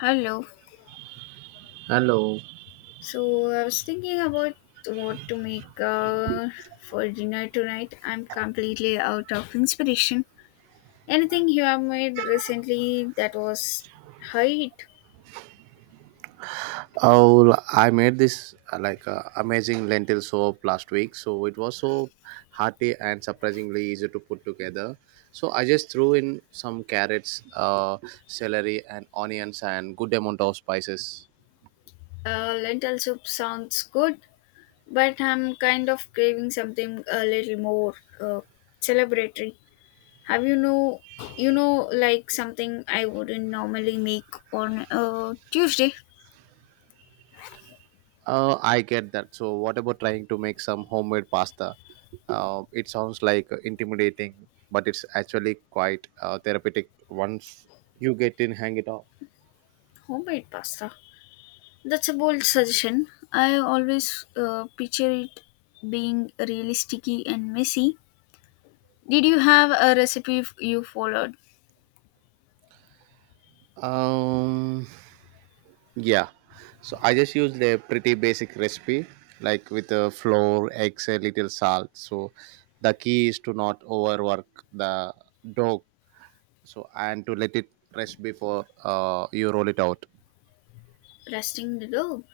Hello. Hello. So I was thinking about what to make for dinner tonight. I'm completely out of inspiration. Anything you have made recently that was height? Oh, I made this like amazing lentil soup last week. So it was so hearty and surprisingly easy to put together. So I just threw in some carrots, celery, and onions, and good amount of spices. Lentil soup sounds good, but I'm kind of craving something a little more uh, celebratory. Have you know like something I wouldn't normally make on a Tuesday? I get that. So what about trying to make some homemade pasta? It sounds like intimidating, but it's actually quite therapeutic once you get in hang it off. Homemade pasta. That's a bold suggestion. I always picture it being really sticky and messy. Did you have a you followed? Um, yeah. So I just used a pretty basic recipe, like with a flour, eggs, a little salt. So the key is to not overwork the dough. So and to let it rest before you roll it out. Resting the dough.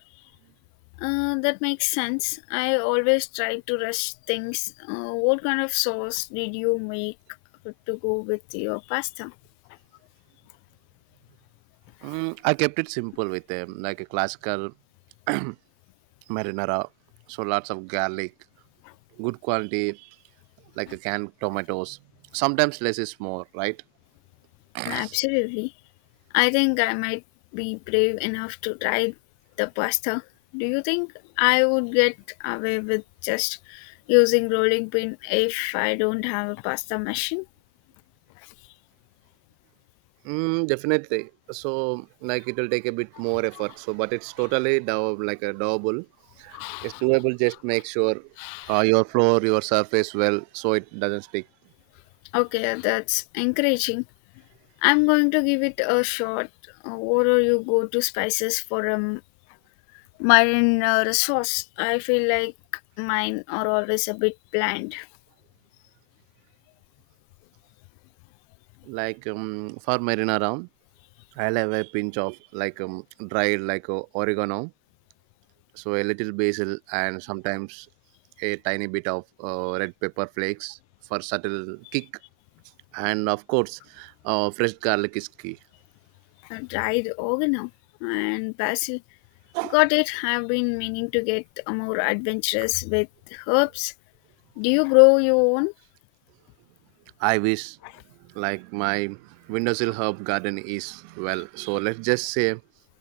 That makes sense. I always try to rest things. What kind of sauce did you make to go with your pasta? Mm, I kept it simple with like a classical marinara. So lots of garlic, good quality, like a canned tomatoes. Sometimes less is more, right? Absolutely. I think I might be brave enough to try the pasta. Do you think I would get away with just using rolling pin if I don't have a pasta machine? Mm, definitely. So like it will take a bit more effort. So but it's totally like a doable. It's doable. Just make sure your floor, your surface well, so it doesn't stick. Okay, that's encouraging. I'm going to give it a shot. What do you go to spices for a marinara sauce? I feel like mine are always a bit bland. Like for marinara, I'll have a pinch of like dried like oregano, so a little basil, and sometimes a tiny bit of red pepper flakes for subtle kick. And of course, fresh garlic is key. Dried oregano and basil. Got it. I've been meaning to get more adventurous with herbs. Do you grow your own? I wish like my windowsill herb garden is well. So let's just say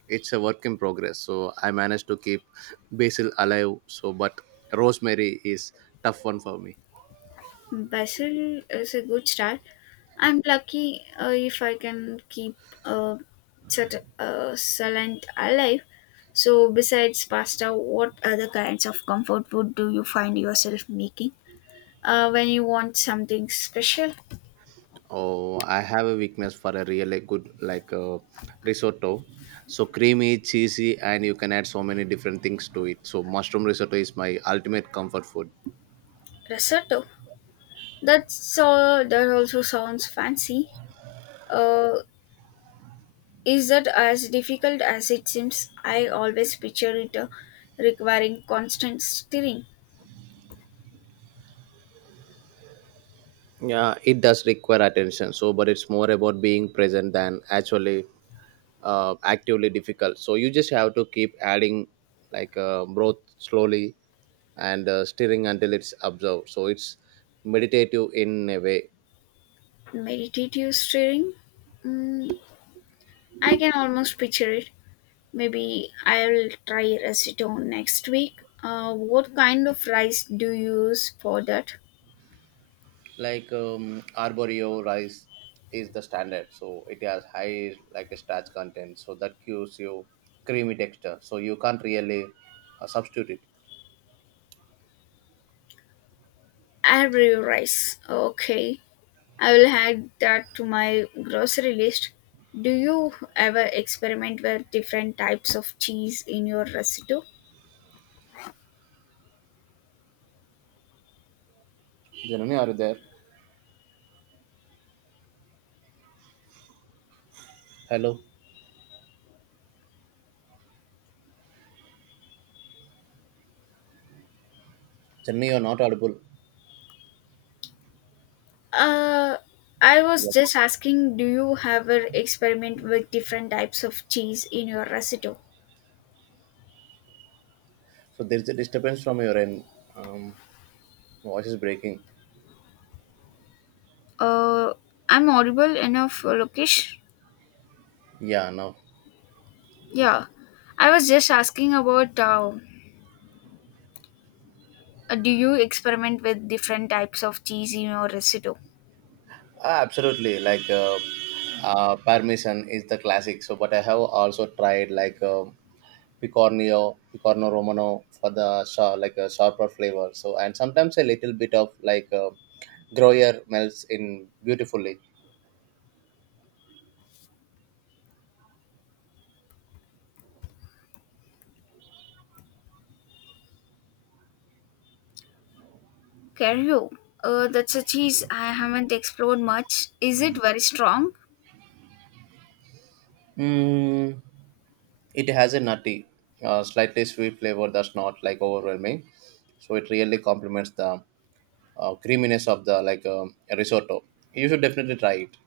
it's a work in progress. So I managed to keep basil alive. So but rosemary is tough one for me. Basil is a good start. I'm lucky if I can keep uh, such a salad alive. So, besides pasta, what other kinds of comfort food do you find yourself making when you want something special? Oh, I have a weakness for a really good like risotto. So creamy, cheesy, and you can add so many different things to it. So mushroom risotto is my ultimate comfort food. Risotto. That's all. That also sounds fancy. Uh, Is that as difficult as it seems? I always picture it requiring constant stirring, Yeah, it does require attention. So, but it's more about being present than actually actively difficult so you just have to keep adding like broth slowly and stirring until it's absorbed so it's meditative in a way. meditative stirring. Mm, I can almost picture it. Maybe I'll try acetone next week. What kind of rice do you use for that? Like arborio rice is the standard so it has high like a starch content so that gives you creamy texture so you can't really substitute it. Arborio rice. Okay, I will add that to my grocery list. Do you ever experiment with different types of cheese in your recipe? Janani, are you there? Hello. Janani, you're not audible. Uh, I was Yeah. just asking, do you ever experiment with different types of cheese in your recipe? So there's a disturbance from your end. um, Voice is breaking. Uh, I'm audible enough, Lokesh. Yeah, no. Yeah, I was just asking about, do you experiment with different types of cheese in your recipe? Ah, absolutely, like Parmesan is the classic. So, but I have also tried like Picornio, Picorno Romano for the like a sharper flavor. So, and sometimes a little bit of like Gruyere melts in beautifully. Cario, that's a cheese I haven't explored much. Is it very strong? Mm, it has a nutty, slightly sweet flavor that's not like overwhelming. So it really complements the creaminess of the like risotto. You should definitely try it.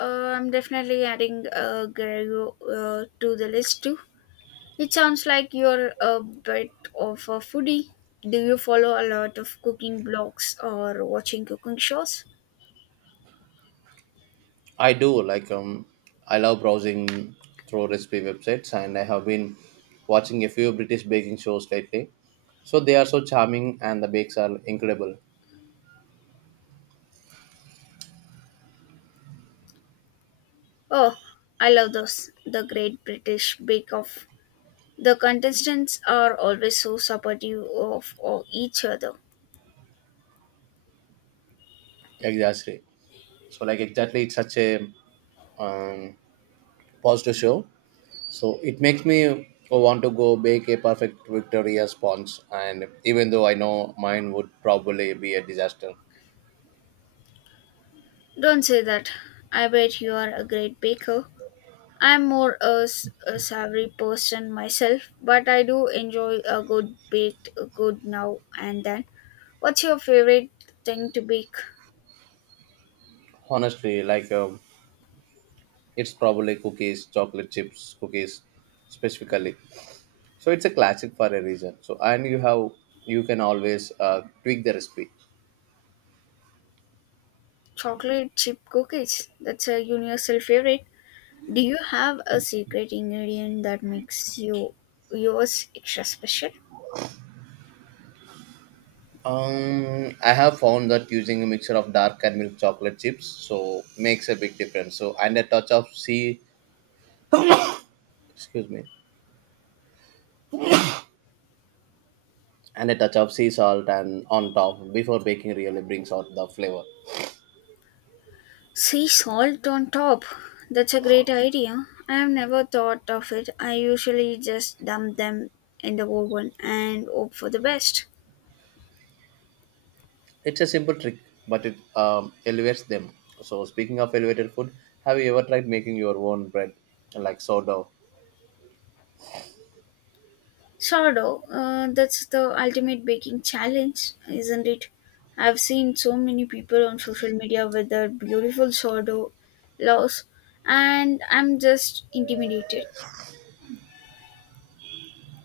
I'm definitely adding Gregorio to the list too. It sounds like you're a bit of a foodie. Do you follow a lot of cooking blogs or watching cooking shows? I do. Like I love browsing through recipe websites and I have been watching a few British baking shows lately. So they are so charming and the bakes are incredible. Oh, I love those. The Great British Bake Off. The contestants are always so supportive of each other. Exactly. So like exactly it's such a um, positive show. So it makes me want to go bake a perfect Victoria sponge and even though I know mine would probably be a disaster. Don't say that. I bet you are a great baker. I'm more a savory person myself, but I do enjoy a good baked good now and then. What's your favorite thing to bake? Honestly, like it's probably cookies, chocolate chips, cookies specifically. So it's a classic for a reason. So and you can always tweak the recipe. Chocolate chip cookies. That's a universal favorite. Do you have a secret ingredient that makes yours extra special? I have found that using a mixture of dark and milk chocolate chips so makes a big difference. So and a touch of sea, excuse me, and a touch of sea salt and on top before baking really brings out the flavor. Sea salt on top. That's a great idea. I have never thought of it. I usually just dump them in the oven and hope for the best. It's a simple trick, but it elevates them. So speaking of elevated food, have you ever tried making your own bread like sourdough? Sourdough, that's the ultimate baking challenge, isn't it? I've seen so many people on social media with their beautiful sourdough loaves, and I'm just intimidated.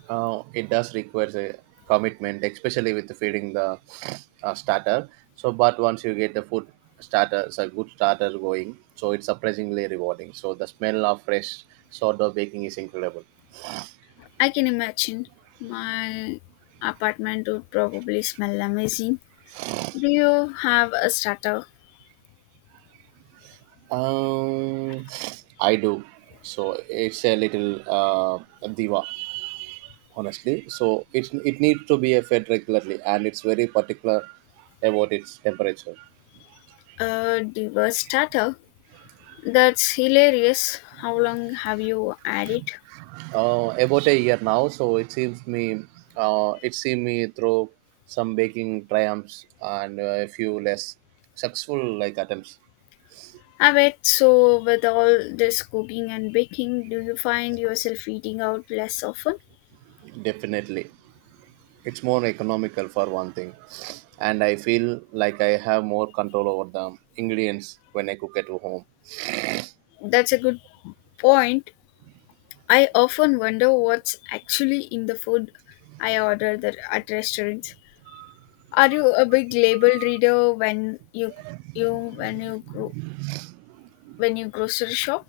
It does require a commitment, especially with feeding the starter. So, but once you get the food starter, it's a good starter going, so it's surprisingly rewarding. So, the smell of fresh sourdough baking is incredible. I can imagine my apartment would probably smell amazing. Do you have a starter? Um, I do. So, it's a little diva, honestly. So, it needs to be fed regularly, and it's very particular about its temperature. A diverse starter? That's hilarious. How long have you had it? About a year now. So it seems me, it seemed me through some baking triumphs and a few less successful like attempts. I bet. So with all this cooking and baking, do you find yourself eating out less often? Definitely, it's more economical for one thing, and I feel like I have more control over the ingredients when I cook at home. That's a good point. I often wonder what's actually in the food I order that at restaurants. Are you a big label reader you when you gro- when you grocery shop?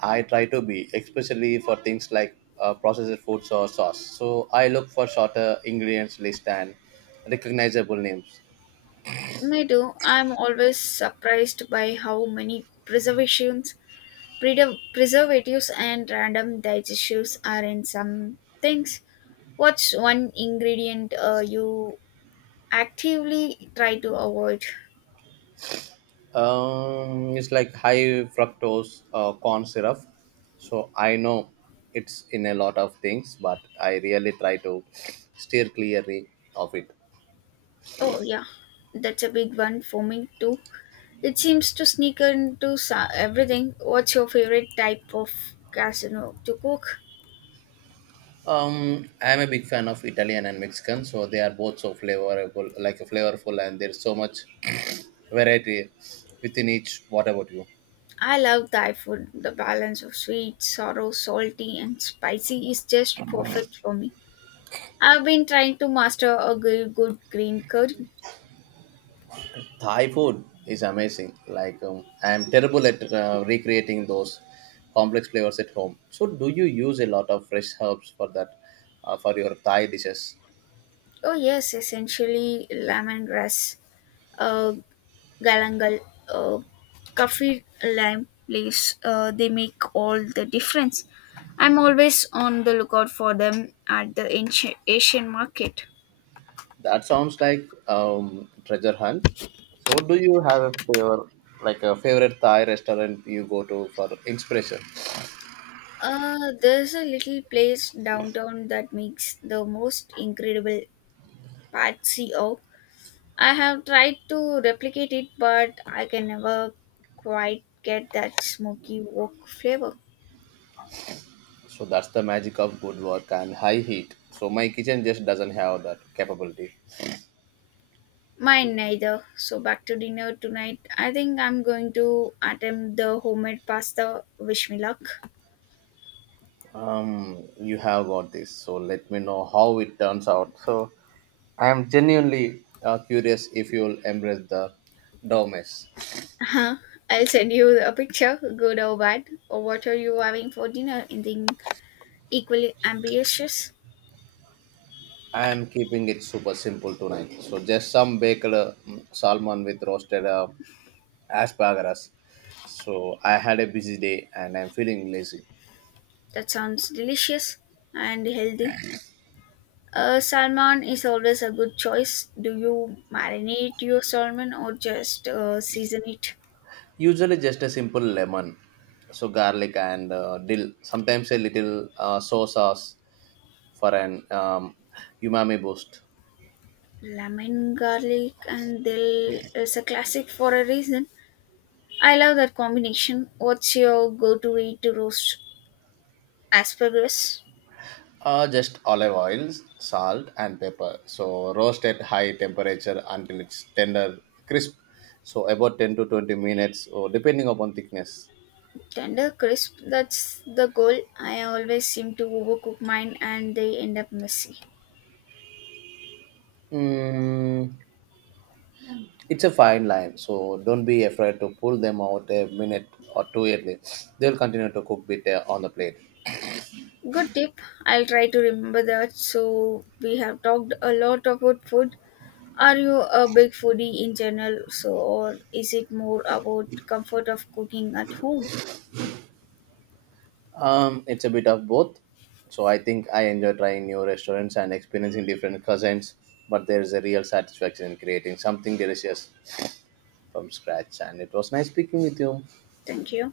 I try to be, especially for things like processed foods or sauce. So I look for shorter ingredients list and recognizable names. Me too. I'm always surprised by how many preservatives and random digestives are in some things. What's one ingredient you actively try to avoid? It's like high fructose corn syrup. So I know it's in a lot of things, but I really try to steer clearly of it. Oh, yeah, that's a big one for me too. It seems to sneak into everything. What's your favorite type of casino to cook? I'm a big fan of Italian and Mexican, so they are both so flavorful, like flavorful, and there's so much variety within each. What about you? I love Thai food. The balance of sweet, sour, salty, and spicy is just perfect for me. I've been trying to master a good green curry. Thai food is amazing. Like I'm terrible at recreating those complex flavors at home. So do you use a lot of fresh herbs for that for your Thai dishes? Oh yes, essentially lemongrass, uh, galangal, uh, kaffir lime leaves. They make all the difference. I'm always on the lookout for them at the Asian market. That sounds like treasure hunt. So do you have a flavor like a favorite Thai restaurant you go to for inspiration? There's a little place downtown that makes the most incredible patsy. Oh, I have tried to replicate it, but I can never quite get that smoky wok flavor. So that's the magic of good work and high heat. So my kitchen just doesn't have that capability. Mine neither. So back to dinner tonight. I think I'm going to attempt the homemade pasta. Wish me luck. You have got this, so let me know how it turns out. So, I am genuinely curious if you'll embrace the Domes. Uh-huh. I'll send you a picture, good or bad, or what are you having for dinner? Anything equally ambitious? I am keeping it super simple tonight. So, just some baked salmon with roasted asparagus. So, I had a busy day and I'm feeling lazy. That sounds delicious and healthy. Salmon is always a good choice. Do you marinate your salmon or just season it? Usually, just a simple lemon, so garlic and dill. Sometimes a little soy sauce for an umami boost. Lemon, garlic, and dill is a classic for a reason. I love that combination. What's your go to way to roast asparagus? Just olive oil, salt, and pepper. So roast at high temperature until it's tender, crisp. So about 10 to 20 minutes, or depending upon thickness. Tender, crisp, that's the goal. I always seem to overcook mine and they end up messy. Mm, it's a fine line, so don't be afraid to pull them out a minute or two early. They'll continue to cook bit on the plate. Good tip. I'll try to remember that. So, we have talked a lot about food. Are you a big foodie in general, so or is it more about comfort of cooking at home? It's a bit of both. So I think I enjoy trying new restaurants and experiencing different cuisines, but there is a real satisfaction in creating something delicious from scratch. And it was nice speaking with you. Thank you.